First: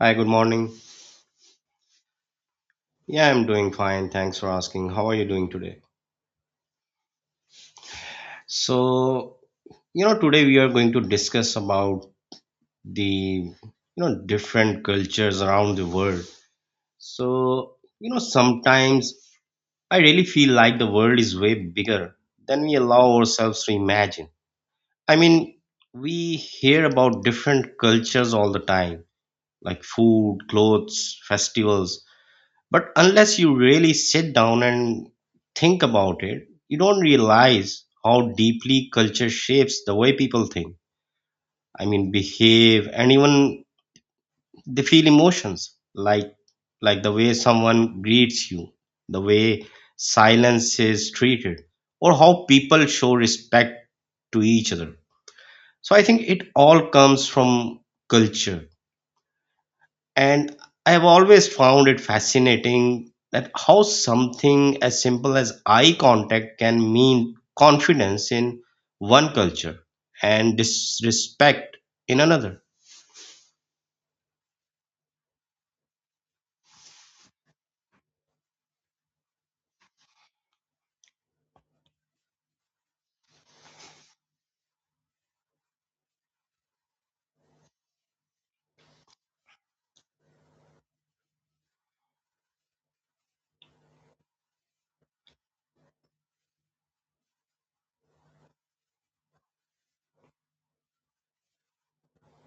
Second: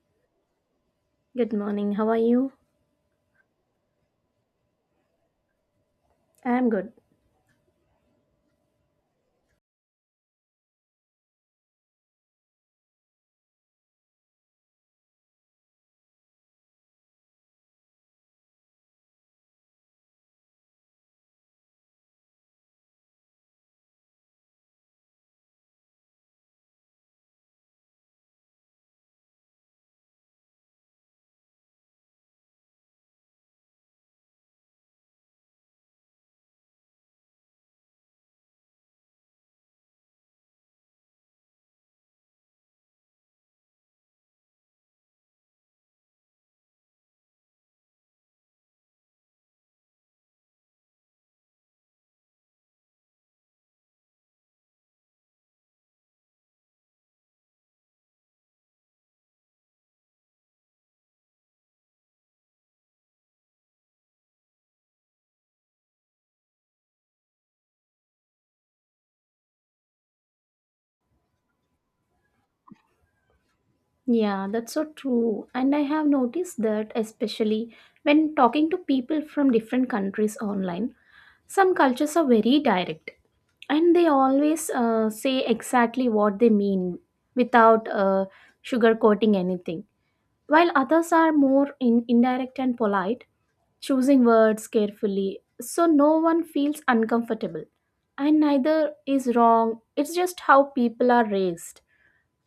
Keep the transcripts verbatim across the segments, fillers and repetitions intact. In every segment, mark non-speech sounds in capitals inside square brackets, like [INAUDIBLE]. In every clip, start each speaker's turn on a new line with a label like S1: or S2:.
S1: Hi, good morning.
S2: Good morning. How are you?
S1: Yeah, I'm doing fine. Thanks for asking. How are you doing today?
S2: I'm good.
S1: So, you know, today we are going to discuss about the, you know, different cultures around the world. So, you know, sometimes I really feel like the world is way bigger than we allow ourselves to imagine. I mean, we hear about different cultures all the time, like food, clothes, festivals. But unless you really sit down and think about it, you don't realize how deeply culture shapes the way people think. I mean, behave, and even they feel emotions like like the way someone greets you, the way silence is treated, or how people show respect to each other. So I think it all comes from culture. And I've always found it fascinating that how something as simple as eye contact can mean confidence in one culture and disrespect in another.
S2: Yeah, that's so true. And I have noticed that, especially when talking to people from different countries online, some cultures are very direct and they always uh, say exactly what they mean without uh, sugarcoating anything, while others are more in- indirect and polite, choosing words carefully so no one feels uncomfortable. And neither is wrong, it's just how people are raised.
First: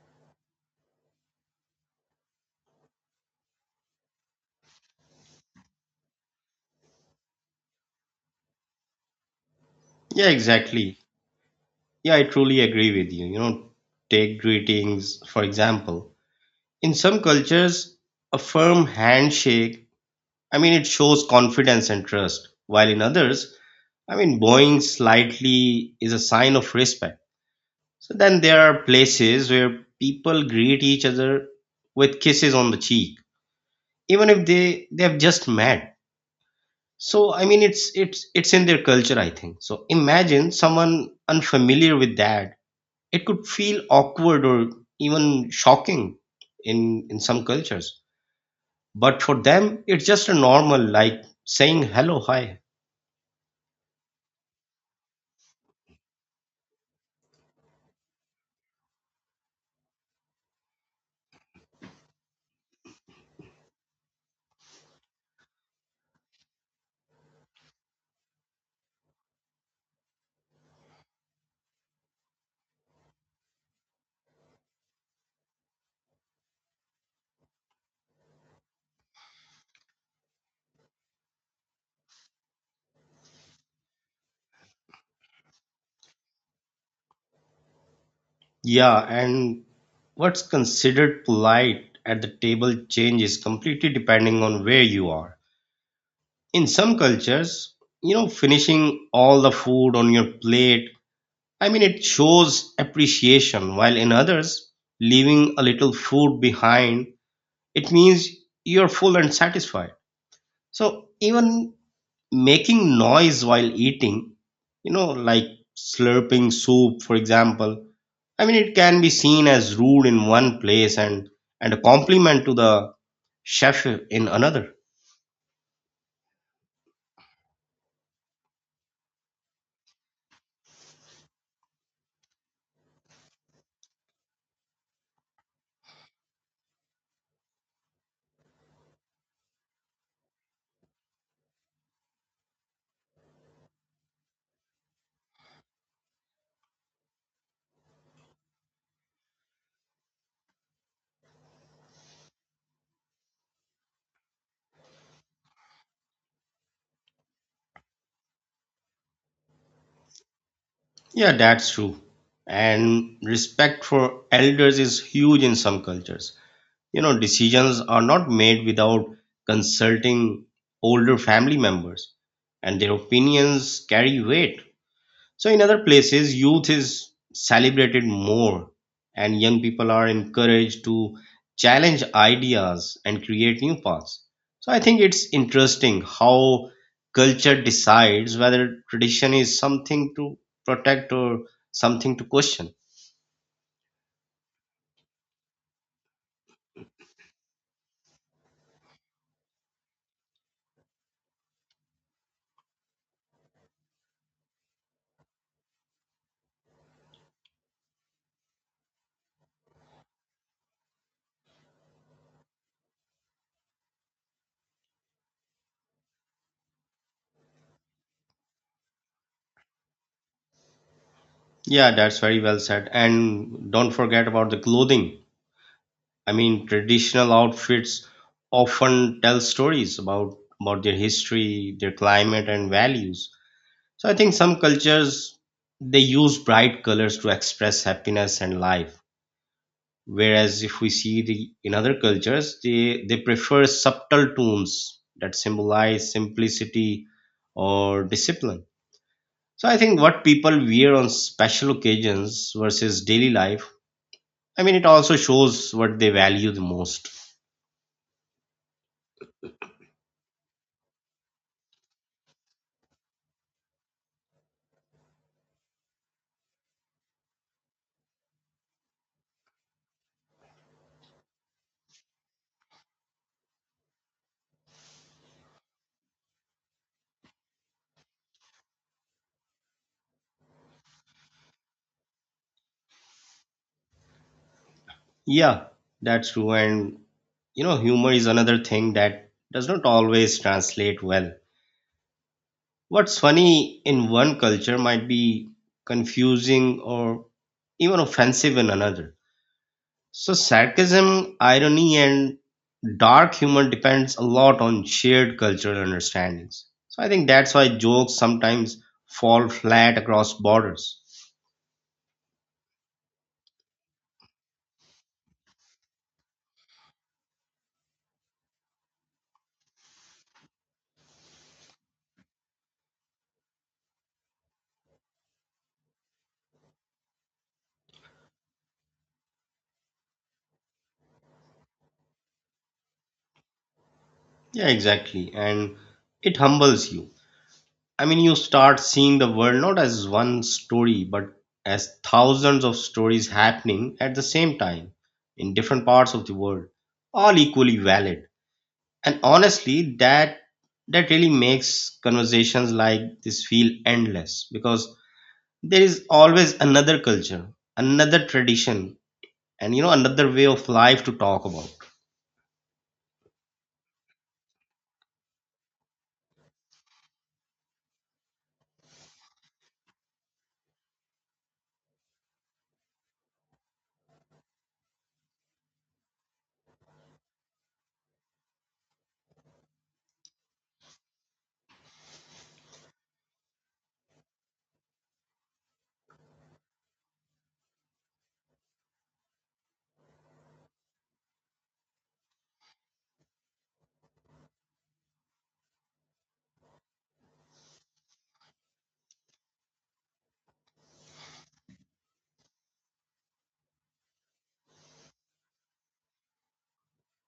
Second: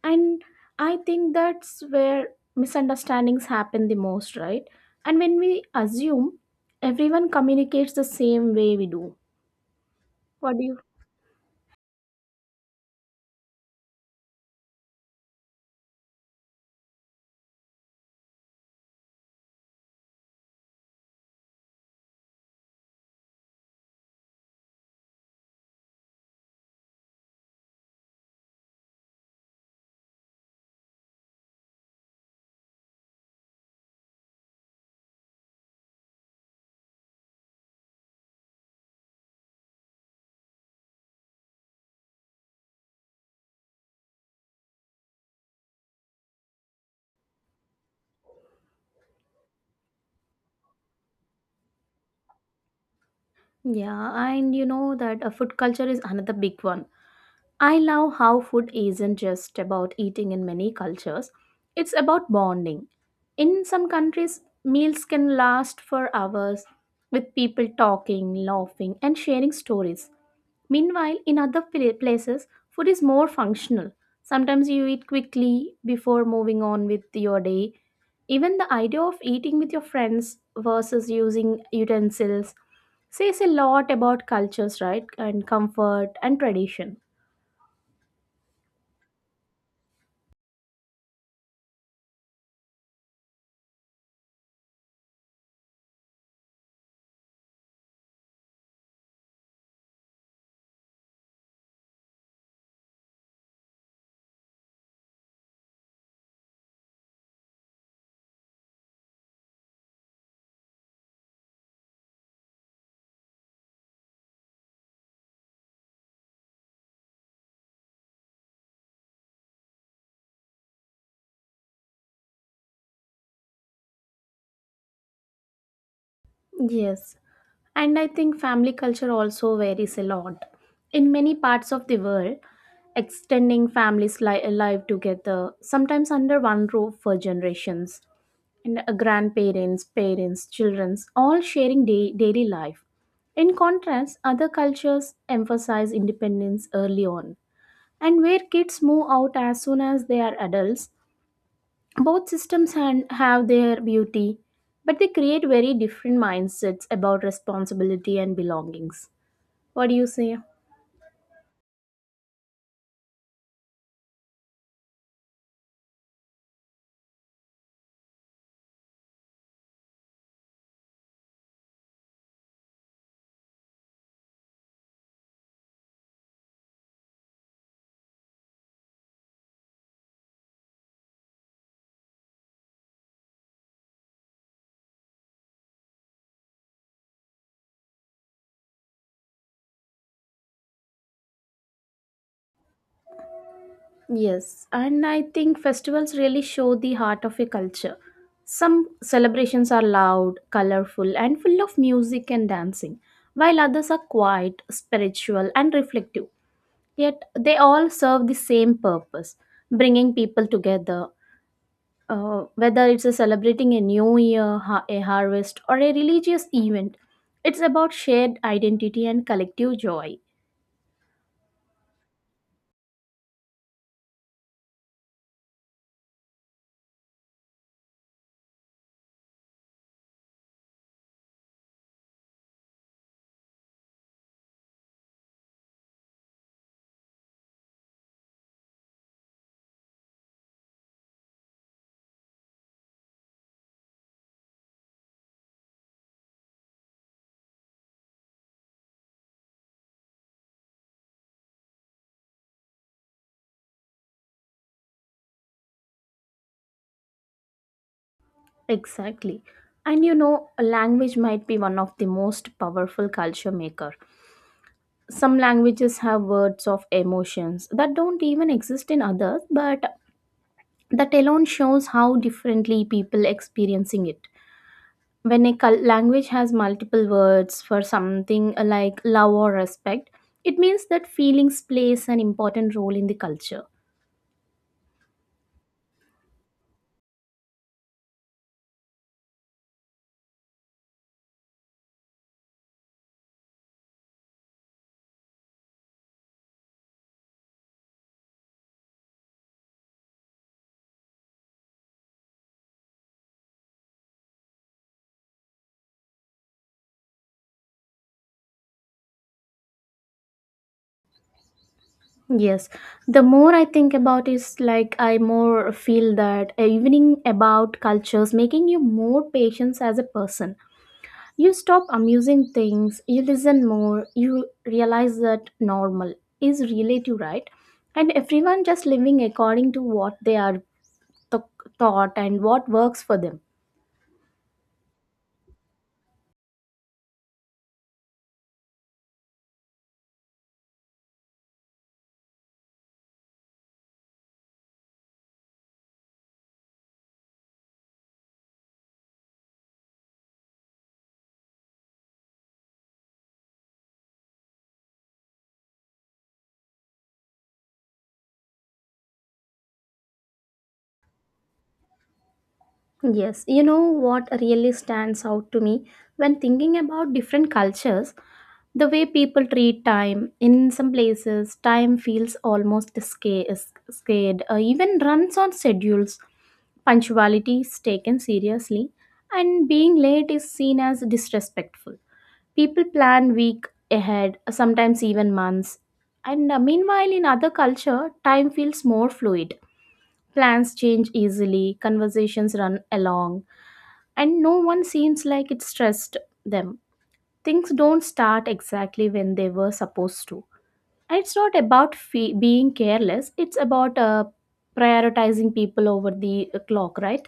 S2: And I think that's where misunderstandings happen the most, right? And when we assume everyone communicates the same way we do.
S1: Yeah,
S2: What do you
S1: exactly. Yeah, I truly agree with you. You know, take greetings, for example. In some cultures, a firm handshake, I mean, it shows confidence and trust, while in others, I mean, bowing slightly is a sign of respect. So then there are places where people greet each other with kisses on the cheek, even if they they have just met. So I mean, it's it's it's in their culture, I think. So imagine someone unfamiliar with that; it could feel awkward or even shocking in in some cultures. But for them, it's just a normal, like saying hello, hi.
S2: Yeah, and you know that uh, food culture is another big one. I love how food isn't just about eating in many cultures, it's about bonding. In some countries, meals can last for hours, with people talking, laughing and sharing stories. Meanwhile, in other pla- places, food is more functional. Sometimes you eat quickly before moving on with your day. Even the idea of eating with your friends versus using utensils says a lot about cultures, right? And comfort and tradition.
S1: Yeah, and what's considered polite at the table changes completely depending on where you are. In some cultures, you know, finishing all the food on your plate, i mean it shows appreciation, while in others, leaving a little food behind, it means you're full and satisfied. So even making noise while eating, you know like slurping soup for example, i mean it can be seen as rude in one place and and a compliment to the chef in another.
S2: Yes. And I think family culture also varies a lot. In many parts of the world, extending families li- live together, sometimes under one roof for generations, and uh, grandparents, parents, children, all sharing day- daily life. In contrast, other cultures emphasize independence early on, and where kids move out as soon as they are adults, both systems han- have their beauty, but they create very different mindsets about responsibility and belongings. What do you say?
S1: Yeah, that's true. And respect for elders is huge in some cultures. You know, decisions are not made without consulting older family members, and their opinions carry weight. So in other places, youth is celebrated more and young people are encouraged to challenge ideas and create new paths. So I think it's interesting how culture decides whether tradition is something to protect or something to question.
S2: Yes, and I think festivals really show the heart of a culture. Some celebrations are loud, colorful, and full of music and dancing, while others are quiet, spiritual, and reflective. Yet they all serve the same purpose, bringing people together, uh, whether it's a celebrating a new year, ha- a harvest, or a religious event. It's about shared identity and collective joy.
S1: Yeah, that's very well said. And don't forget about the clothing. I mean, traditional outfits often tell stories about about their history, their climate, and values. So I think some cultures, they use bright colors to express happiness and life. Whereas if we see the in other cultures, they, they prefer subtle tones that symbolize simplicity or discipline. So I think what people wear on special occasions versus daily life, I mean it also shows what they value the most.
S2: Exactly. And you know, a language might be one of the most powerful culture maker. Some languages have words of emotions that don't even exist in others, but that alone shows how differently people experiencing it. When a cul- language has multiple words for something uh, like love or respect, it means that feelings plays an important role in the culture.
S1: Yeah, that's true. And you know, humor is another thing that does not always translate well. What's funny in one culture might be confusing or even offensive in another. So sarcasm, irony, and dark humor depends a lot on shared cultural understandings. So I think that's why jokes sometimes fall flat across borders.
S2: Yes, the more I think about is like I more feel that evening about cultures making you more patience as a person. You stop amusing things, you listen more, you realize that normal is relative, right? And everyone just living according to what they are th- taught and what works for them.
S1: Yeah, exactly. And it humbles you. I mean, you start seeing the world not as one story, but as thousands of stories happening at the same time in different parts of the world, all equally valid. And honestly, that that really makes conversations like this feel endless because there is always another culture, another tradition, and you know another way of life to talk about.
S2: Yes, you know what really stands out to me when thinking about different cultures? The way people treat time. In some places, time feels almost sca- scared, uh, even runs on schedules. Punctuality is taken seriously, and being late is seen as disrespectful. People plan week ahead, sometimes even months. And uh, meanwhile, in other culture, time feels more fluid. Plans change easily, conversations run along and no one seems like it stressed them. Things don't start exactly when they were supposed to. And it's not about fe- being careless, it's about uh, prioritizing people over the uh, clock, right?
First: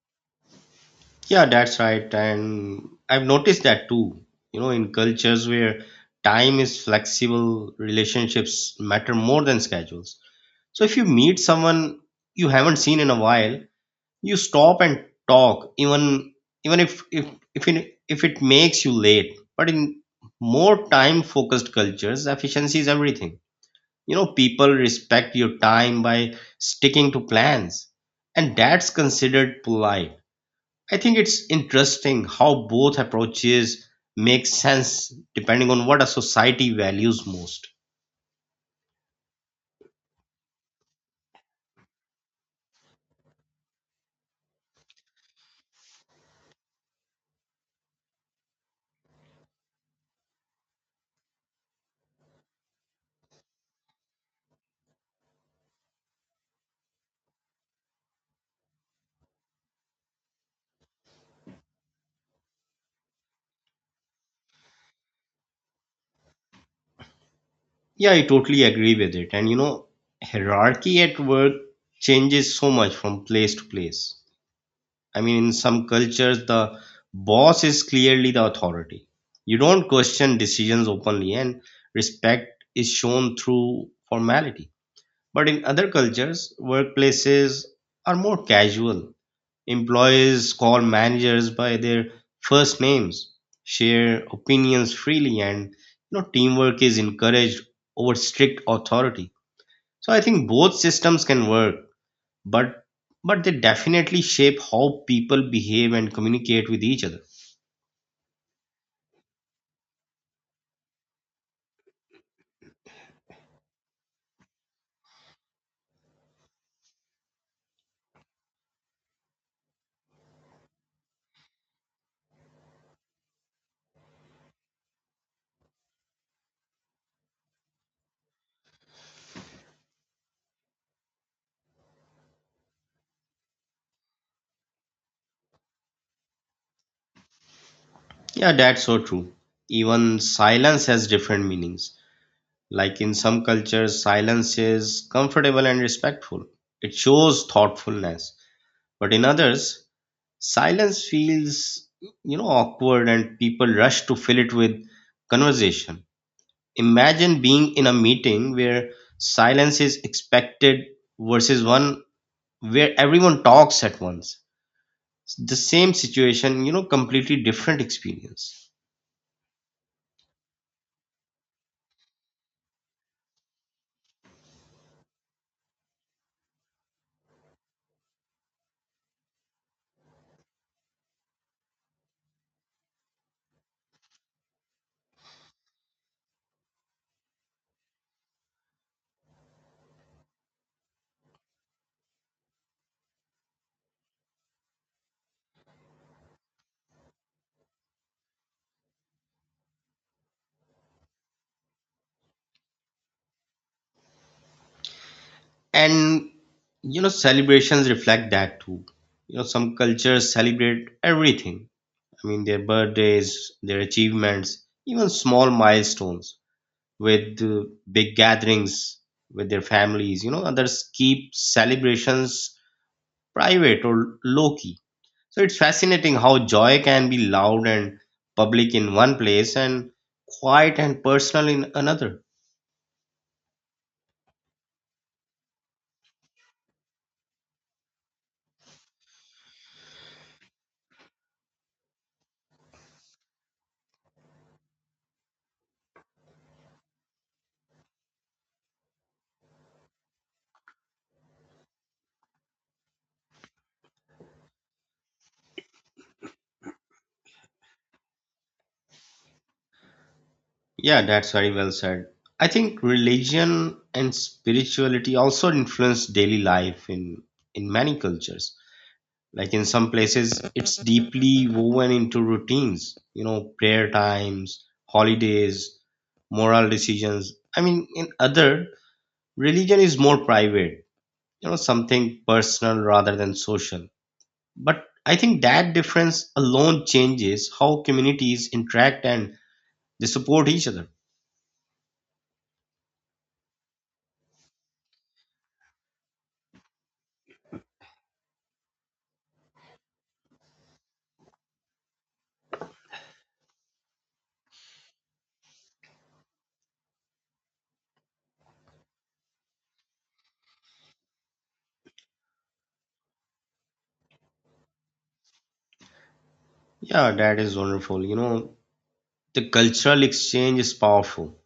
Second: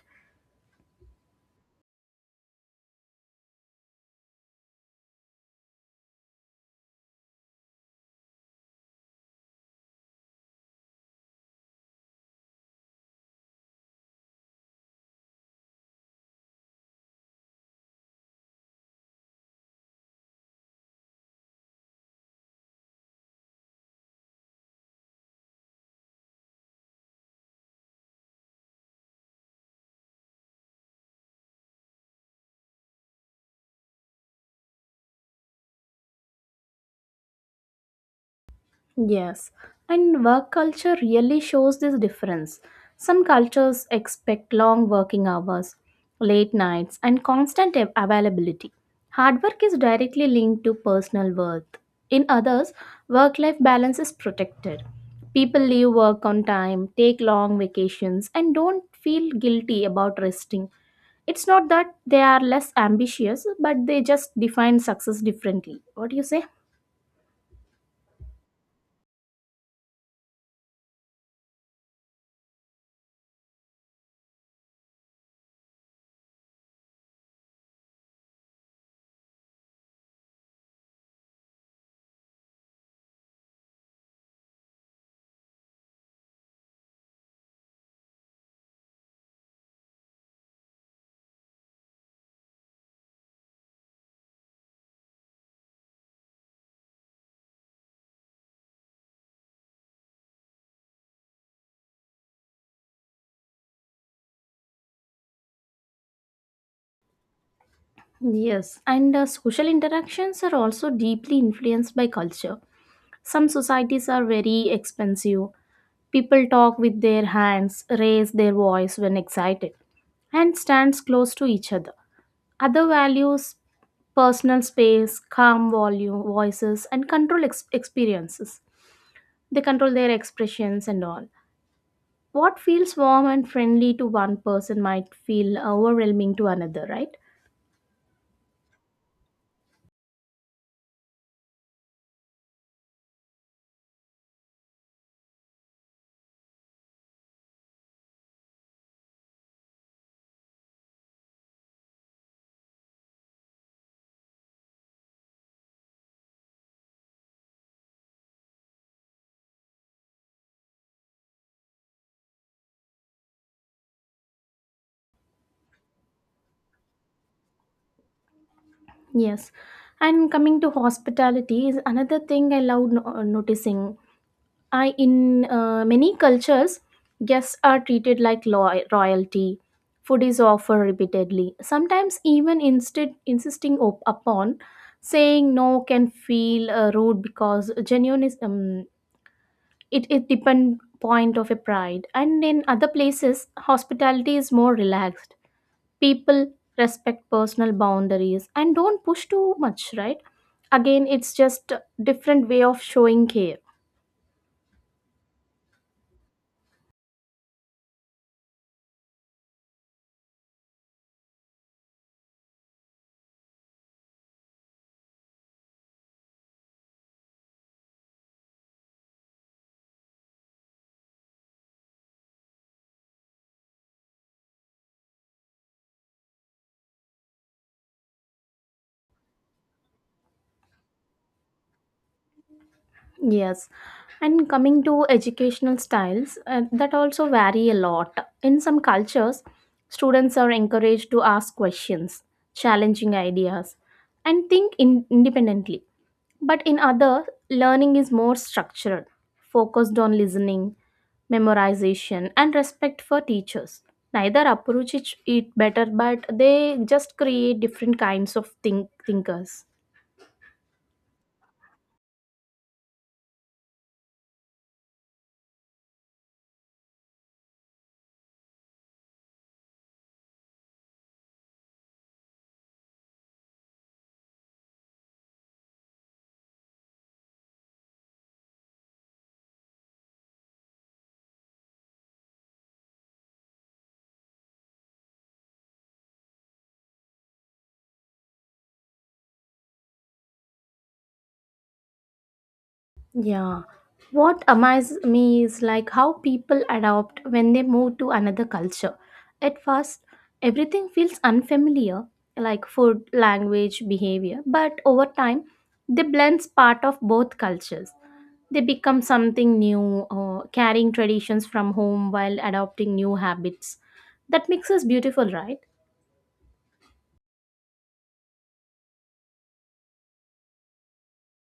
S1: Yeah, that's right. And I've noticed that too. You know, in cultures where time is flexible, relationships matter more than schedules. So if you meet someone you haven't seen in a while, you stop and talk, even even if if if it, if it makes you late. But in more time-focused cultures, efficiency is everything. You know, people respect your time by sticking to plans, and that's considered polite. I think it's interesting how both approaches make sense depending on what a society values most.
S2: Yes, and work culture really shows this difference. Some cultures expect long working hours, late nights, and constant av- availability. Hard work is directly linked to personal worth. In others, work life balance is protected. People leave work on time, take long vacations, and don't feel guilty about resting. It's not that they are less ambitious, but they just define success differently. What do you say?
S1: Yeah, I totally agree with it. And you know, hierarchy at work changes so much from place to place. I mean, in some cultures, the boss is clearly the authority. You don't question decisions openly, and respect is shown through formality. But in other cultures, workplaces are more casual. Employees call managers by their first names, share opinions freely, and you know teamwork is encouraged over strict authority. So I think both systems can work, but but they definitely shape how people behave and communicate with each other.
S2: Yes, and uh, social interactions are also deeply influenced by culture. Some societies are very expensive. People talk with their hands, raise their voice when excited, and stands close to each other. Other values personal space, calm volume, voices, and control ex- experiences. They control their expressions and all. What feels warm and friendly to one person might feel overwhelming to another, right?
S1: Yeah, that's so true. Even silence has different meanings. Like in some cultures, silence is comfortable and respectful. It shows thoughtfulness. But in others, silence feels, you know, awkward and people rush to fill it with conversation. Imagine being in a meeting where silence is expected versus one where everyone talks at once. The same situation, you know, completely different experience.
S2: Yes. And coming to hospitality is another thing I love no- uh, noticing. I in uh, many cultures, guests are treated like lo- royalty. Food is offered repeatedly, sometimes even instead insisting op- upon saying no can feel uh, rude because genuine is um, it it depend point of a pride. And in other places, hospitality is more relaxed. People respect personal boundaries and don't push too much, right? Again, it's just a different way of showing care.
S1: And you know celebrations reflect that too. You know, some cultures celebrate everything, i mean their birthdays, their achievements, even small milestones with uh, big gatherings with their families. You know, others keep celebrations private or low key. So it's fascinating how joy can be loud and public in one place and quiet and personal in another.
S2: Yes, and coming to educational styles, uh, that also vary a lot. In some cultures, students are encouraged to ask questions, challenging ideas, and think in- independently. But in other, learning is more structured, focused on listening, memorization, and respect for teachers. Neither approach it it better, but they just create different kinds of think- thinkers.
S1: Yeah, that's very well said. I think religion and spirituality also influence daily life in in many cultures. Like in some places it's deeply woven into routines, you know, prayer times, holidays, moral decisions. I mean in other, religion is more private, you know, something personal rather than social. But I think that difference alone changes how communities interact and they support each other.
S2: Yeah. What amazes me is like how people adopt when they move to another culture. At first, everything feels unfamiliar, like food, language, behavior, but over time, they blend part of both cultures. They become something new, uh, carrying traditions from home while adopting new habits. That mix is beautiful, right?
S1: Yeah, that is wonderful. You know, the cultural exchange is powerful.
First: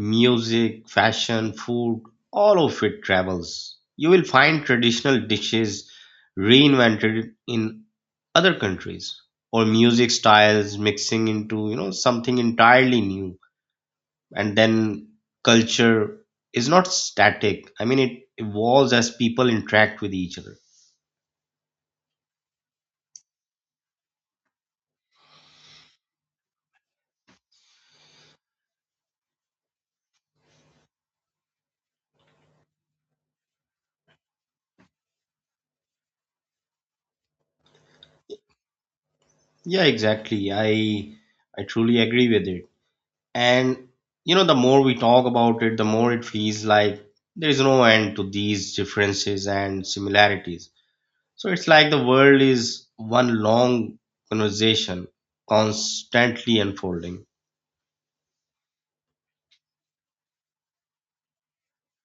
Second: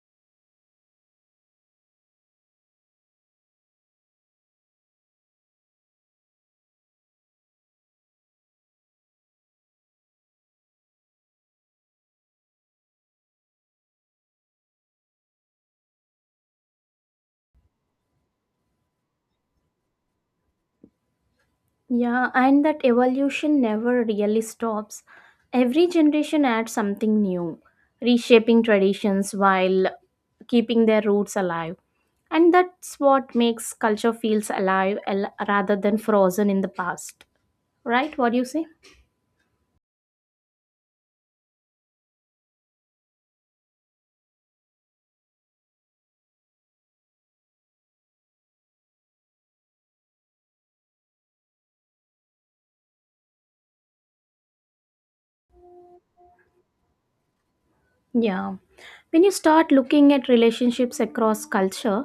S1: Music, fashion, food, all of it travels. You will find traditional dishes reinvented in other countries or music styles mixing into, you know, something entirely new. And then culture is not static. I mean, it evolves as people interact with each other.
S2: Yeah, and that evolution never really stops. Every generation adds something new, reshaping traditions while keeping their roots alive. And that's what makes culture feels alive al- rather than frozen in the past. Right? What do you say?
S1: Yeah, exactly. I I truly agree with it. And you know, the more we talk about it, the more it feels like there is no end to these differences and similarities. So it's like the world is one long conversation constantly unfolding.
S2: Yeah. When you start looking at relationships across culture,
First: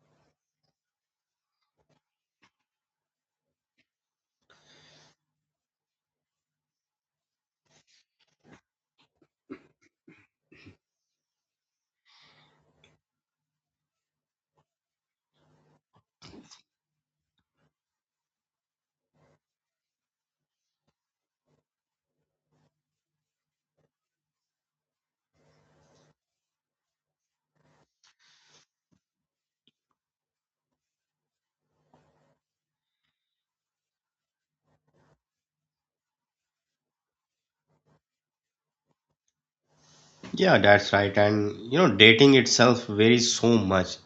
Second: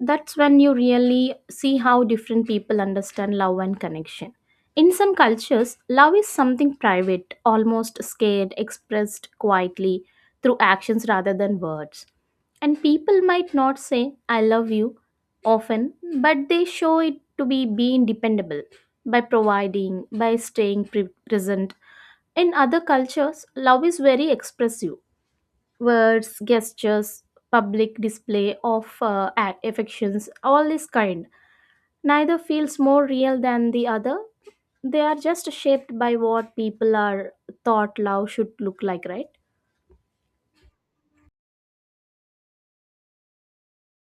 S2: that's when you really see how different people understand love and connection. In some cultures, love is something private, almost scared, expressed quietly through actions rather than words. And people might not say, I love you often, but they show it to be being dependable by providing, by staying pre- present. In other cultures, love is very expressive words, gestures, public display of uh, act, affections, all is kind. Neither feels more real than the other. They are just shaped by what people are thought love should look like, right?
S1: Yeah, that's right. And you know, dating itself varies so much.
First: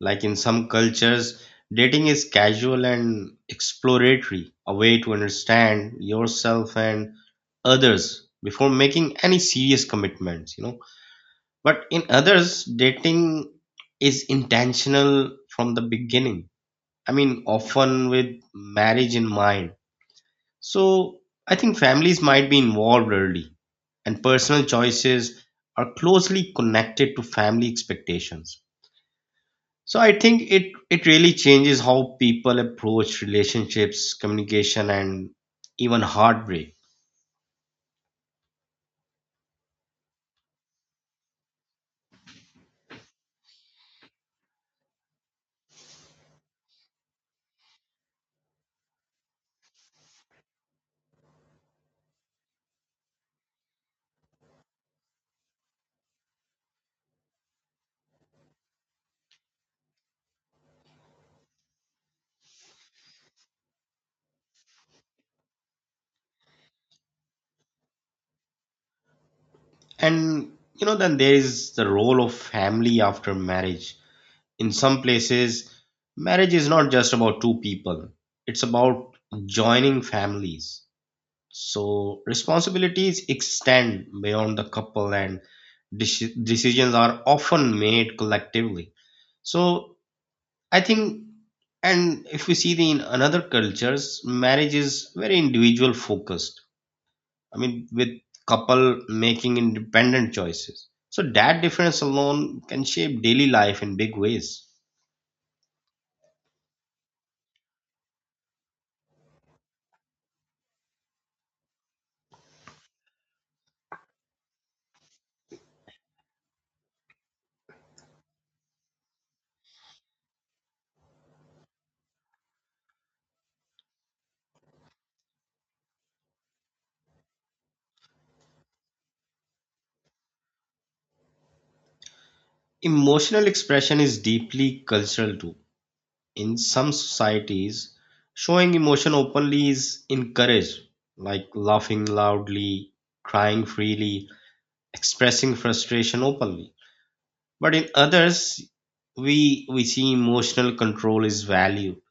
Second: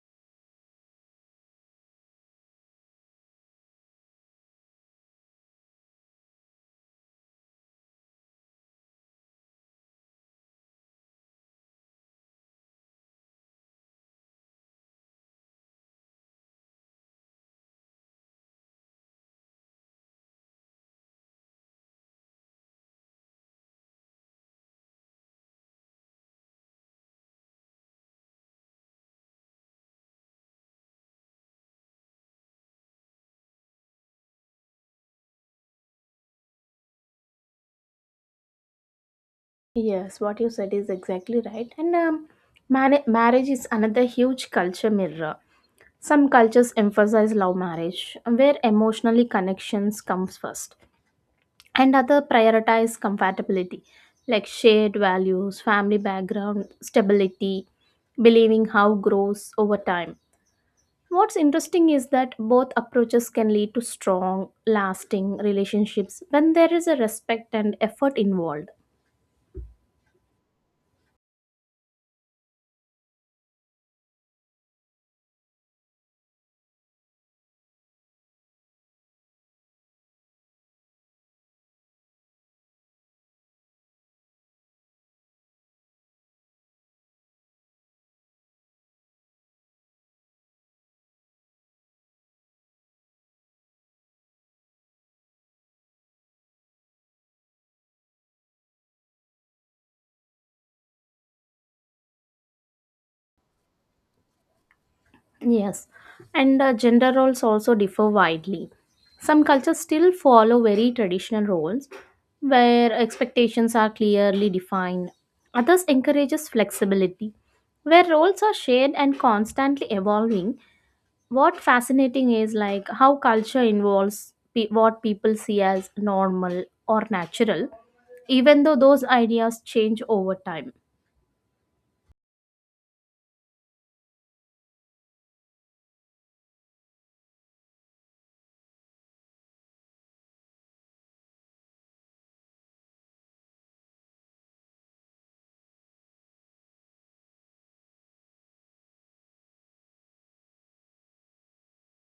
S1: Like in some cultures, dating is casual and exploratory, a way to understand yourself and others before making any serious commitments, you know. But in others, dating is intentional from the beginning, I mean often with marriage in mind. So I think families might be involved early and personal choices are closely connected to family expectations. So I think it it really changes how people approach relationships, communication, and even heartbreak.
S2: Yes, what you said is exactly right. And um, mani- marriage is another huge culture mirror. Some cultures emphasize love marriage, where emotionally connections comes first. And other prioritize compatibility, like shared values, family background, stability, believing how grows over time. What's interesting is that both approaches can lead to strong lasting relationships when there is a respect and effort involved.
S1: And you know then there is the role of family after marriage. In some places, marriage is not just about two people, it's about joining families. So, responsibilities extend beyond the couple, and deci- decisions are often made collectively. So, I think, and if we see the in another cultures, marriage is very individual focused. I mean, with couple making independent choices. So, that difference alone can shape daily life in big ways.
S2: Yes, and uh, gender roles also differ widely. Some cultures still follow very traditional roles where expectations are clearly defined. Others encourages flexibility where roles are shared and constantly evolving. What fascinating is like how culture involves pe- what people see as normal or natural even though those ideas change over time.
S1: Emotional expression is deeply cultural too. In some societies, showing emotion openly is encouraged, like laughing loudly, crying freely, expressing frustration openly. But in others, we we see emotional control is valued.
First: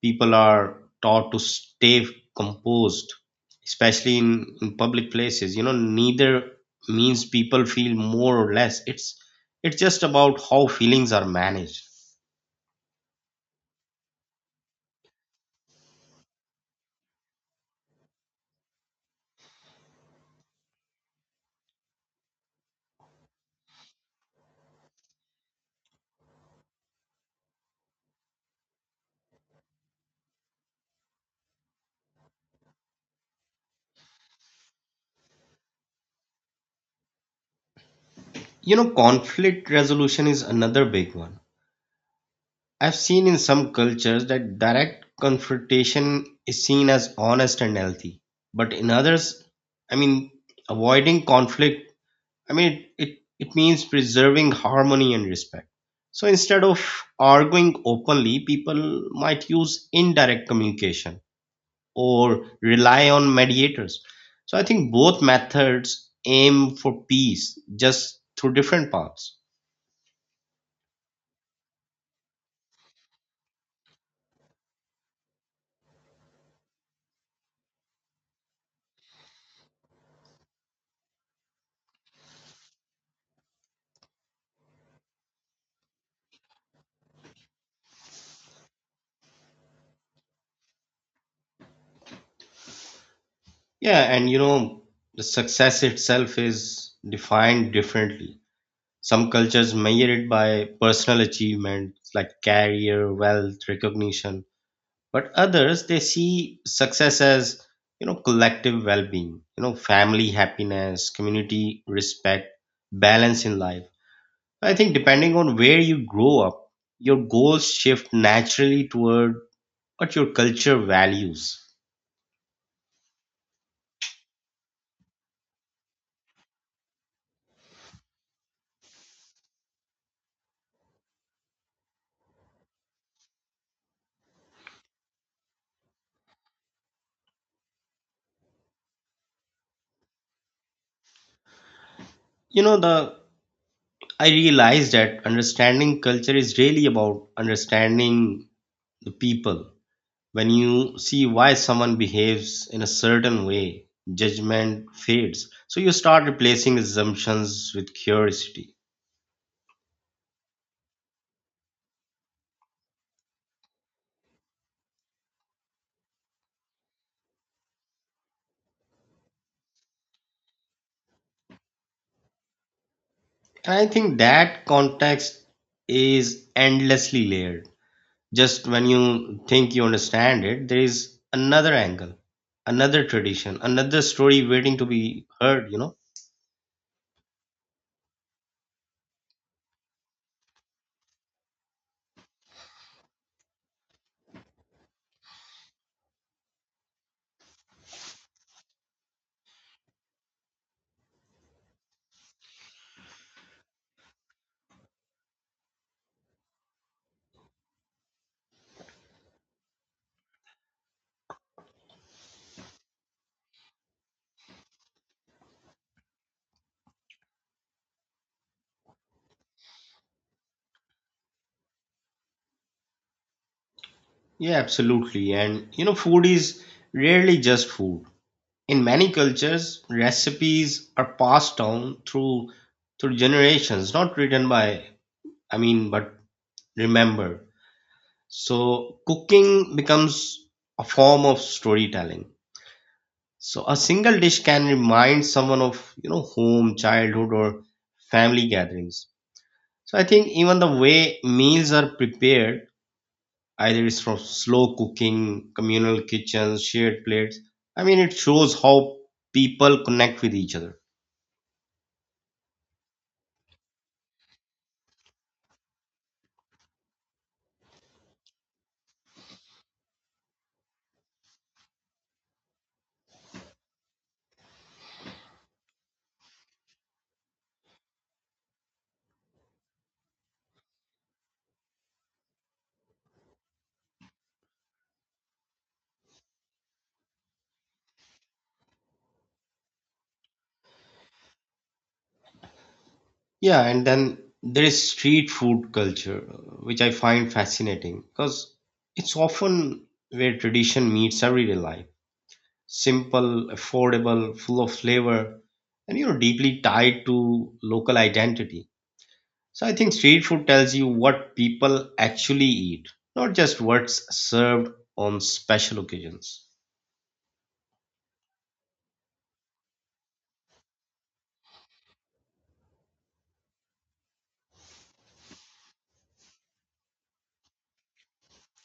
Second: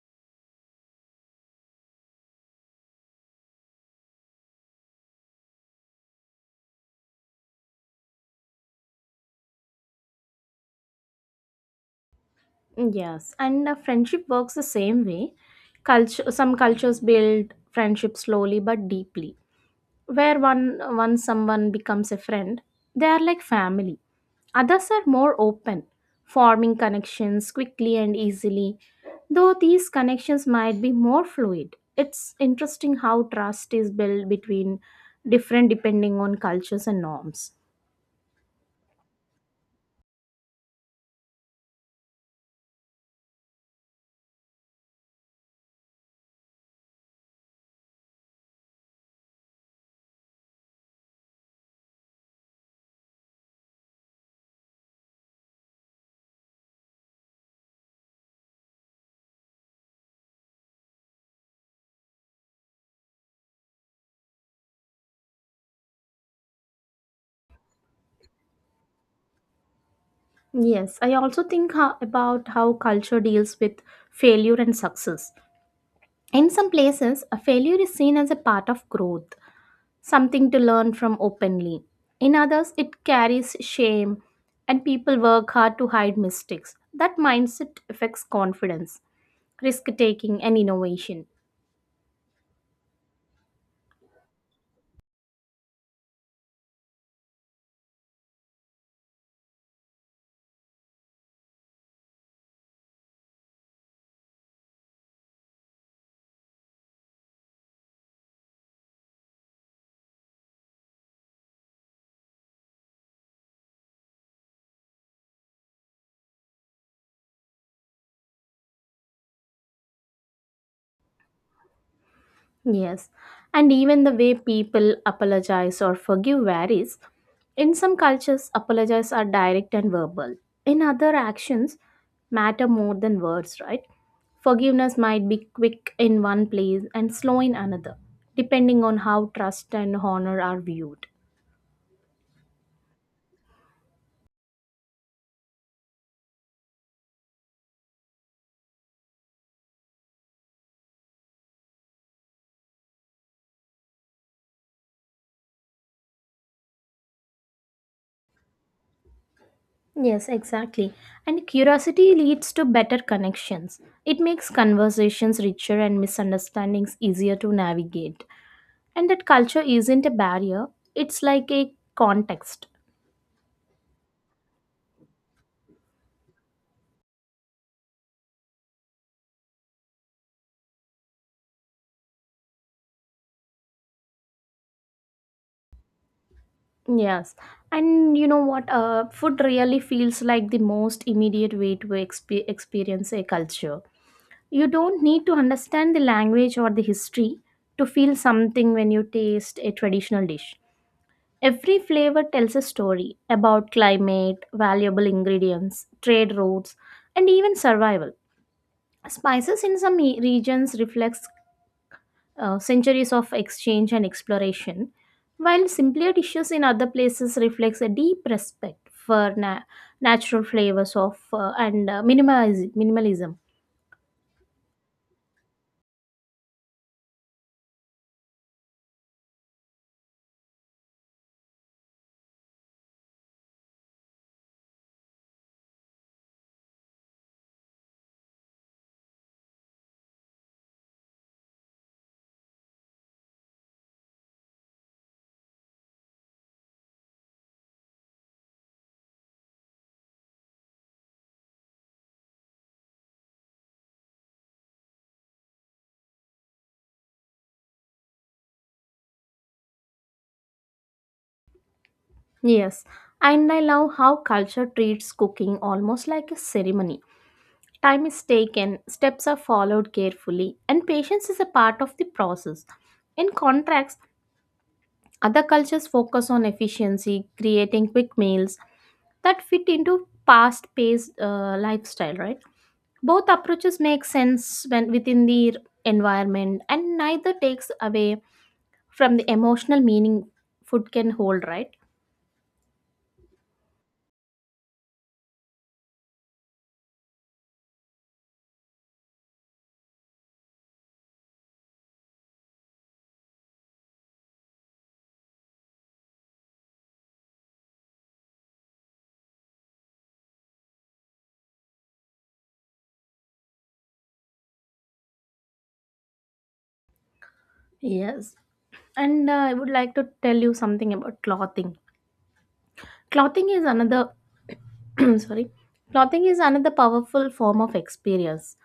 S1: People are taught to stay composed, especially in in public places. You know, neither means people feel more or less. It's it's just about how feelings are managed.
S2: Yes, and uh, friendship works the same way. Culture, some cultures build friendship slowly but deeply. Where one once someone becomes a friend, they are like family. Others are more open, forming connections quickly and easily. Though these connections might be more fluid, it's interesting how trust is built between different depending on cultures and norms.
S1: You know, conflict resolution is another big one. I've seen in some cultures that direct confrontation is seen as honest and healthy, but in others, I mean, avoiding conflict, I mean, it, it means preserving harmony and respect. So instead of arguing openly, people might use indirect communication or rely on mediators. So I think both methods aim for peace, just through different paths.
S2: Yes, I also think ho- about how culture deals with failure and success. In some places, a failure is seen as a part of growth, something to learn from openly. In others, it carries shame, and people work hard to hide mistakes. That mindset affects confidence, risk taking, and innovation.
S1: Yeah, and you know, the success itself is defined differently. Some cultures measure it by personal achievements like career, wealth, recognition, but others they see success as, you know, collective well-being, you know, family happiness, community respect, balance in life. I think depending on where you grow up, your goals shift naturally toward what your culture values.
S2: Yes, and even the way people apologize or forgive varies. In some cultures, apologies are direct and verbal. In other, actions matter more than words, right? Forgiveness might be quick in one place and slow in another, depending on how trust and honor are viewed.
S1: You know, the I realized that understanding culture is really about understanding the people. When you see why someone behaves in a certain way, judgment fades. So you start replacing assumptions with curiosity.
S2: Yes, exactly. And curiosity leads to better connections. It makes conversations richer and misunderstandings easier to navigate. And that culture isn't a barrier, it's like a context.
S1: And I think that context is endlessly layered. Just when you think you understand it, there is another angle, another tradition, another story waiting to be heard, you know.
S2: Yes, and you know what, uh, food really feels like the most immediate way to exp- experience a culture. You don't need to understand the language or the history to feel something when you taste a traditional dish. Every flavor tells a story about climate, valuable ingredients, trade routes, and even survival. Spices in some e- regions reflects uh, centuries of exchange and exploration, while simpler dishes in other places reflects a deep respect for na- natural flavors of uh, and uh, minimaliz- minimalism.
S1: Yeah, absolutely. And you know, food is rarely just food. In many cultures, recipes are passed down through through generations, not written by, I mean, but remembered. So cooking becomes a form of storytelling. So a single dish can remind someone of, you know, home, childhood, or family gatherings. So I think even the way meals are prepared, either it's from slow cooking, communal kitchens, shared plates. I mean, it shows how people connect with each other.
S2: Yes, and I love how culture treats cooking almost like a ceremony. Time is taken, steps are followed carefully, and patience is a part of the process. In contrast, other cultures focus on efficiency, creating quick meals that fit into past-paced uh, lifestyle, right? Both approaches make sense when within the environment, and neither takes away from the emotional meaning food can hold, right?
S1: Yeah, and then there is street food culture, which I find fascinating because it's often where tradition meets everyday life. Simple, affordable, full of flavor, and you know, deeply tied to local identity. So I think street food tells you what people actually eat, not just what's served on special occasions.
S2: Yes, and uh, I would like to tell you something about clothing. Clothing is another [CLEARS THROAT] sorry, clothing is another powerful form of experience.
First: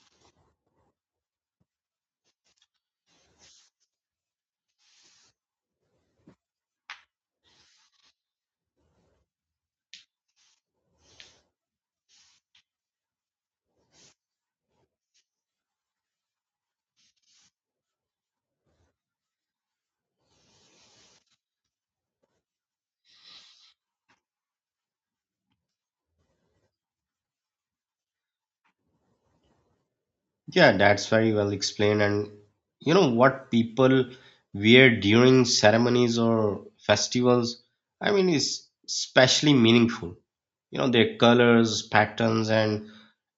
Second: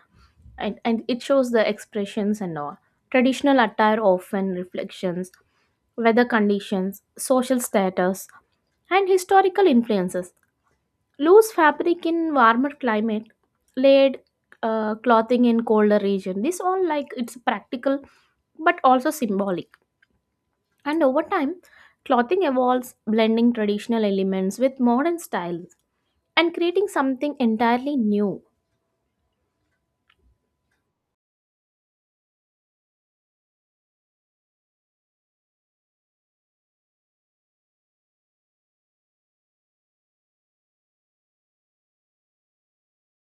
S2: And, and it shows the expressions and all. Traditional attire often reflections weather conditions, social status, and historical influences. Loose fabric in warmer climate, laid uh, clothing in colder region, this all like it's practical but also symbolic. And over time, clothing evolves, blending traditional elements with modern styles and creating something entirely new.
S1: Yeah, that's very well explained. And you know what people wear during ceremonies or festivals? I mean, is especially meaningful. You know, their colors, patterns, and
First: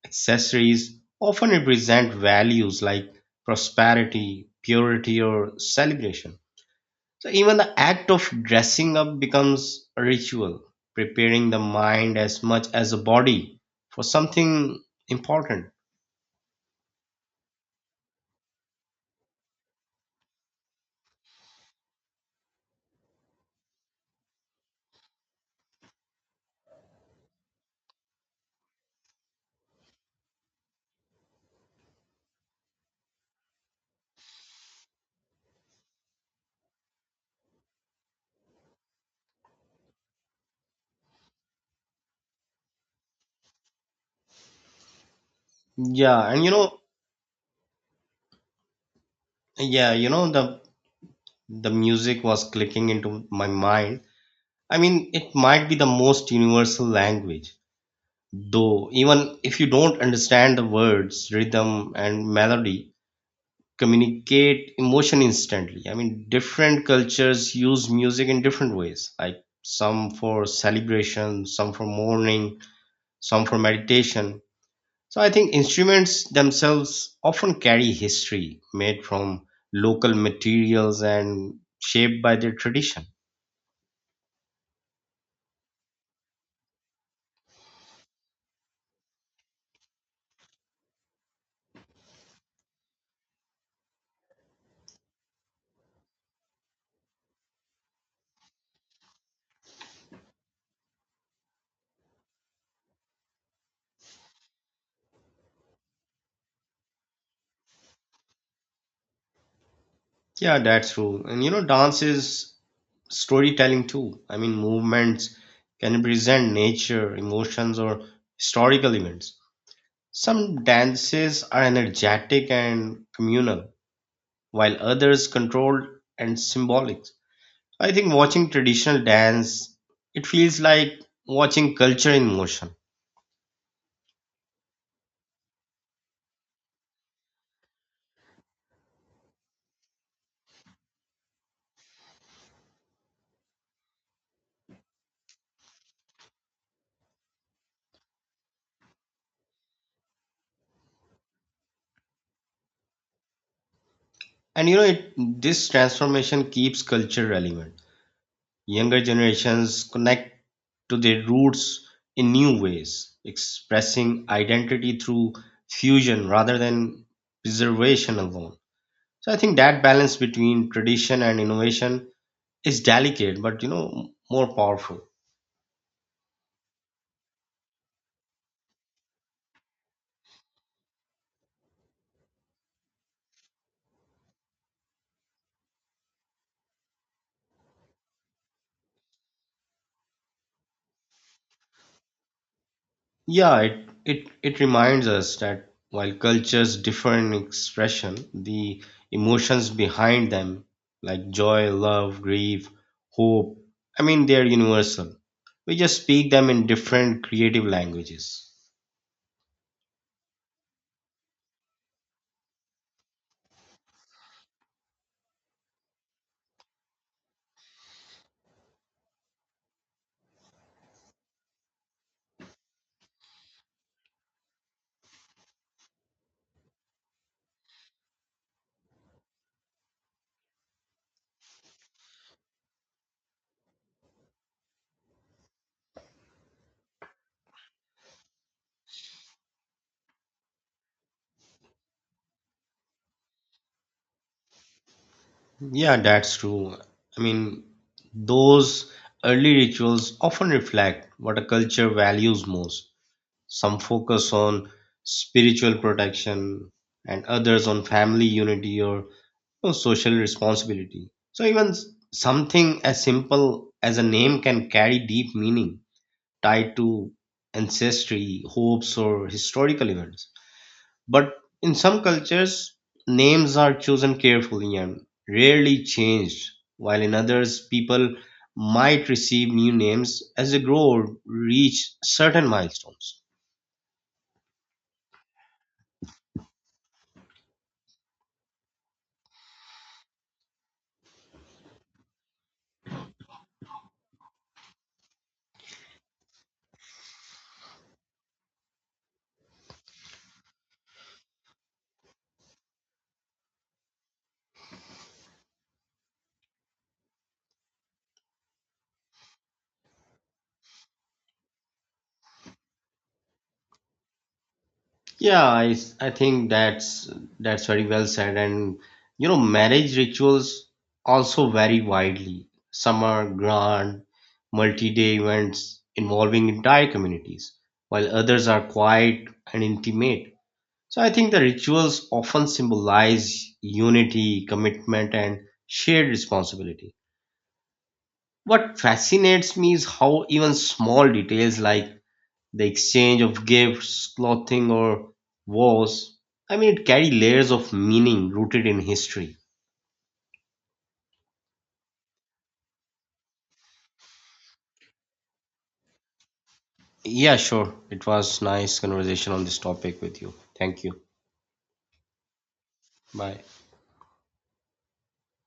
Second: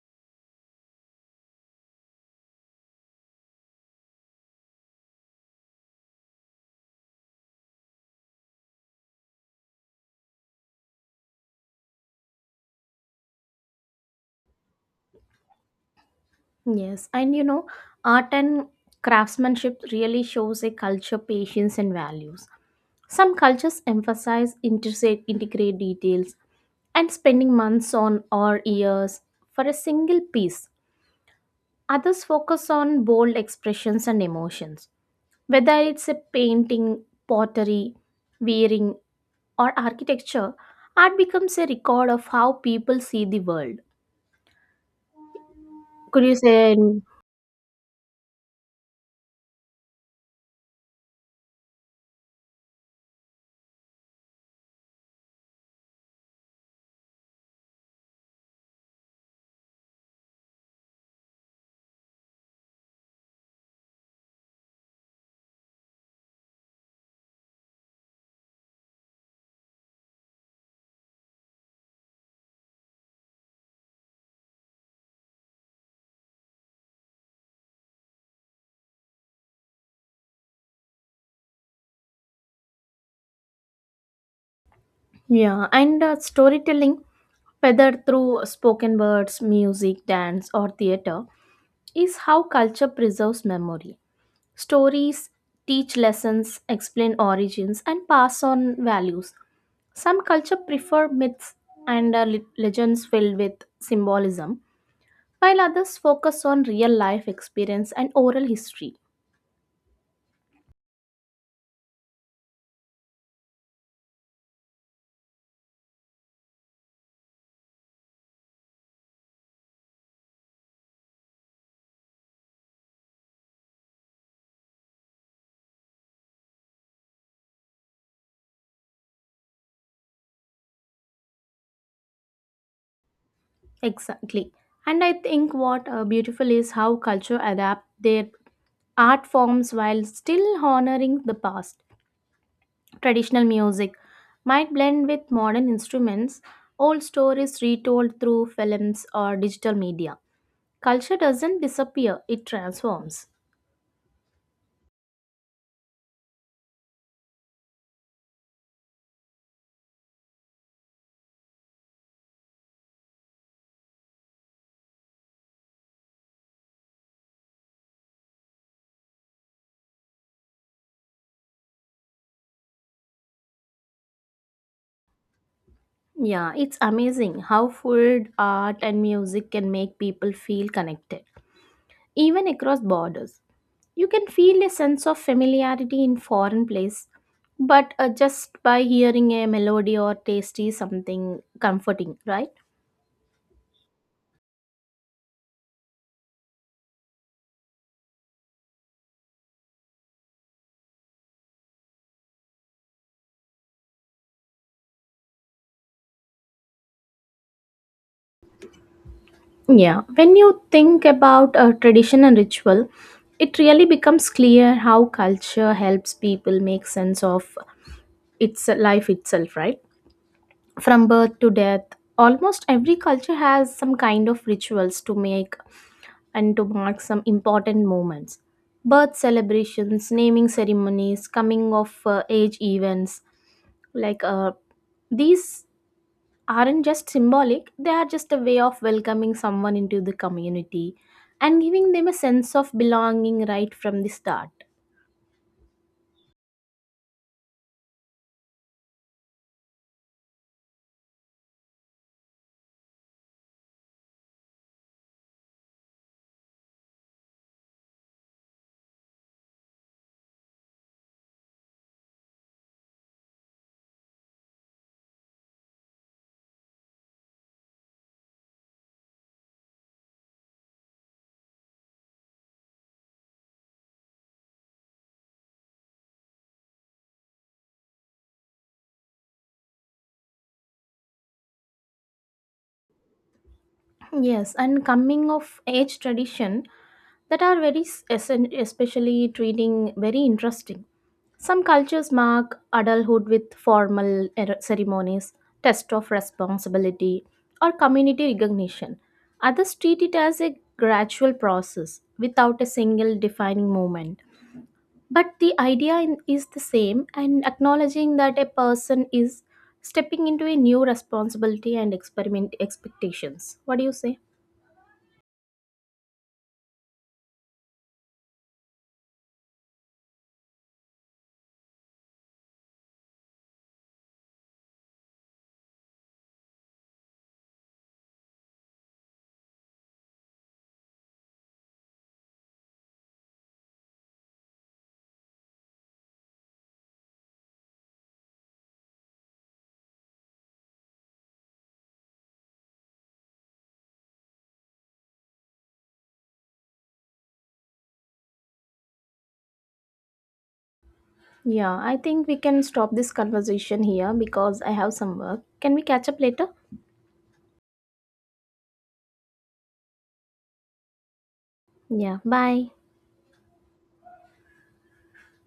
S1: accessories often represent values like prosperity, purity, or celebration. So even the act of dressing up becomes a ritual, preparing the mind as much as the body for something important.
S2: Yes, and you know, art and craftsmanship really shows a culture patience and values. Some cultures emphasize interstate integrate details and spending months on or years for a single piece. Others focus on bold expressions and emotions. Whether it's a painting, pottery, wearing, or architecture, art becomes a record of how people see the world. Could
S1: Yeah,
S2: you
S1: and you
S2: say,
S1: know, yeah, you know the the music was clicking into my mind. I mean, it might be the most universal language, though even if you don't understand the words, rhythm and melody communicate emotion instantly. I mean, different cultures use music in different ways, like some for celebration, some for mourning, some for meditation. So I think instruments themselves often carry history made from local materials and shaped by their tradition.
S2: yeah, and uh, storytelling, whether through spoken words, music, dance, or theater, is how culture preserves memory. Stories teach lessons, explain origins, and pass on values. Some cultures prefer myths and uh, le- legends filled with symbolism, while others focus on real life experience and oral history.
S1: Yeah, that's true. And you know, dance is storytelling too. I mean, movements can represent nature, emotions, or historical events. Some dances are energetic and communal, while others controlled and symbolic. I think watching traditional dance, it feels like watching culture in motion.
S2: Exactly. And I think what uh, beautiful is how culture adapt their art forms while still honoring the past. Traditional music might blend with modern instruments, old stories retold through films or digital media. Culture doesn't disappear, it transforms.
S1: And you know, it, this transformation keeps culture relevant. Younger generations connect to their roots in new ways, expressing identity through fusion rather than preservation alone. So I think that balance between tradition and innovation is delicate, but you know, more powerful.
S2: Yeah, it's amazing how food, art, and music can make people feel connected, even across borders. You can feel a sense of familiarity in foreign place, but uh, just by hearing a melody or tasty something comforting, right?
S1: Yeah, it, it, it reminds us that while cultures differ in expression, the emotions behind them, like joy, love, grief, hope, I mean, they're universal. We just speak them in different creative languages.
S2: Yeah, when you think about a tradition and ritual, it really becomes clear how culture helps people make sense of its life itself, right? From birth to death, almost every culture has some kind of rituals to make and to mark some important moments. Birth celebrations, naming ceremonies, coming of uh, age events, like uh, these aren't just symbolic, they are just a way of welcoming someone into the community and giving them a sense of belonging right from the start.
S1: Yeah, that's true. I mean, those early rituals often reflect what a culture values most. Some focus on spiritual protection, and others on family unity or know, social responsibility. So even s- something as simple as a name can carry deep meaning tied to ancestry, hopes, or historical events. But in some cultures, names are chosen carefully and rarely changed, while in others, people might receive new names as they grow or reach certain milestones.
S2: Yes, and coming of age tradition that are very s- essen- especially treating very interesting. Some cultures mark adulthood with formal er- ceremonies, test of responsibility, or community recognition. Others treat it as a gradual process without a single defining moment. But the idea in- is the same, and acknowledging that a person is stepping into a new responsibility and experiment expectations. What do you say?
S1: Yeah, I, s- I think that's that's very well said. And you know, marriage rituals also vary widely. Some are grand, multi-day events involving entire communities, while others are quiet and intimate. So I think the rituals often symbolize unity, commitment, and shared responsibility. What fascinates me is how even small details like the exchange of gifts, clothing, or wars. I mean, it carry layers of meaning rooted in history.
S2: Yeah, I think we can stop this conversation here because I have some work. Can we catch up later?
S1: Yeah, sure. It was nice conversation on this topic with you. Thank you.
S2: Yeah, bye.
S1: Bye.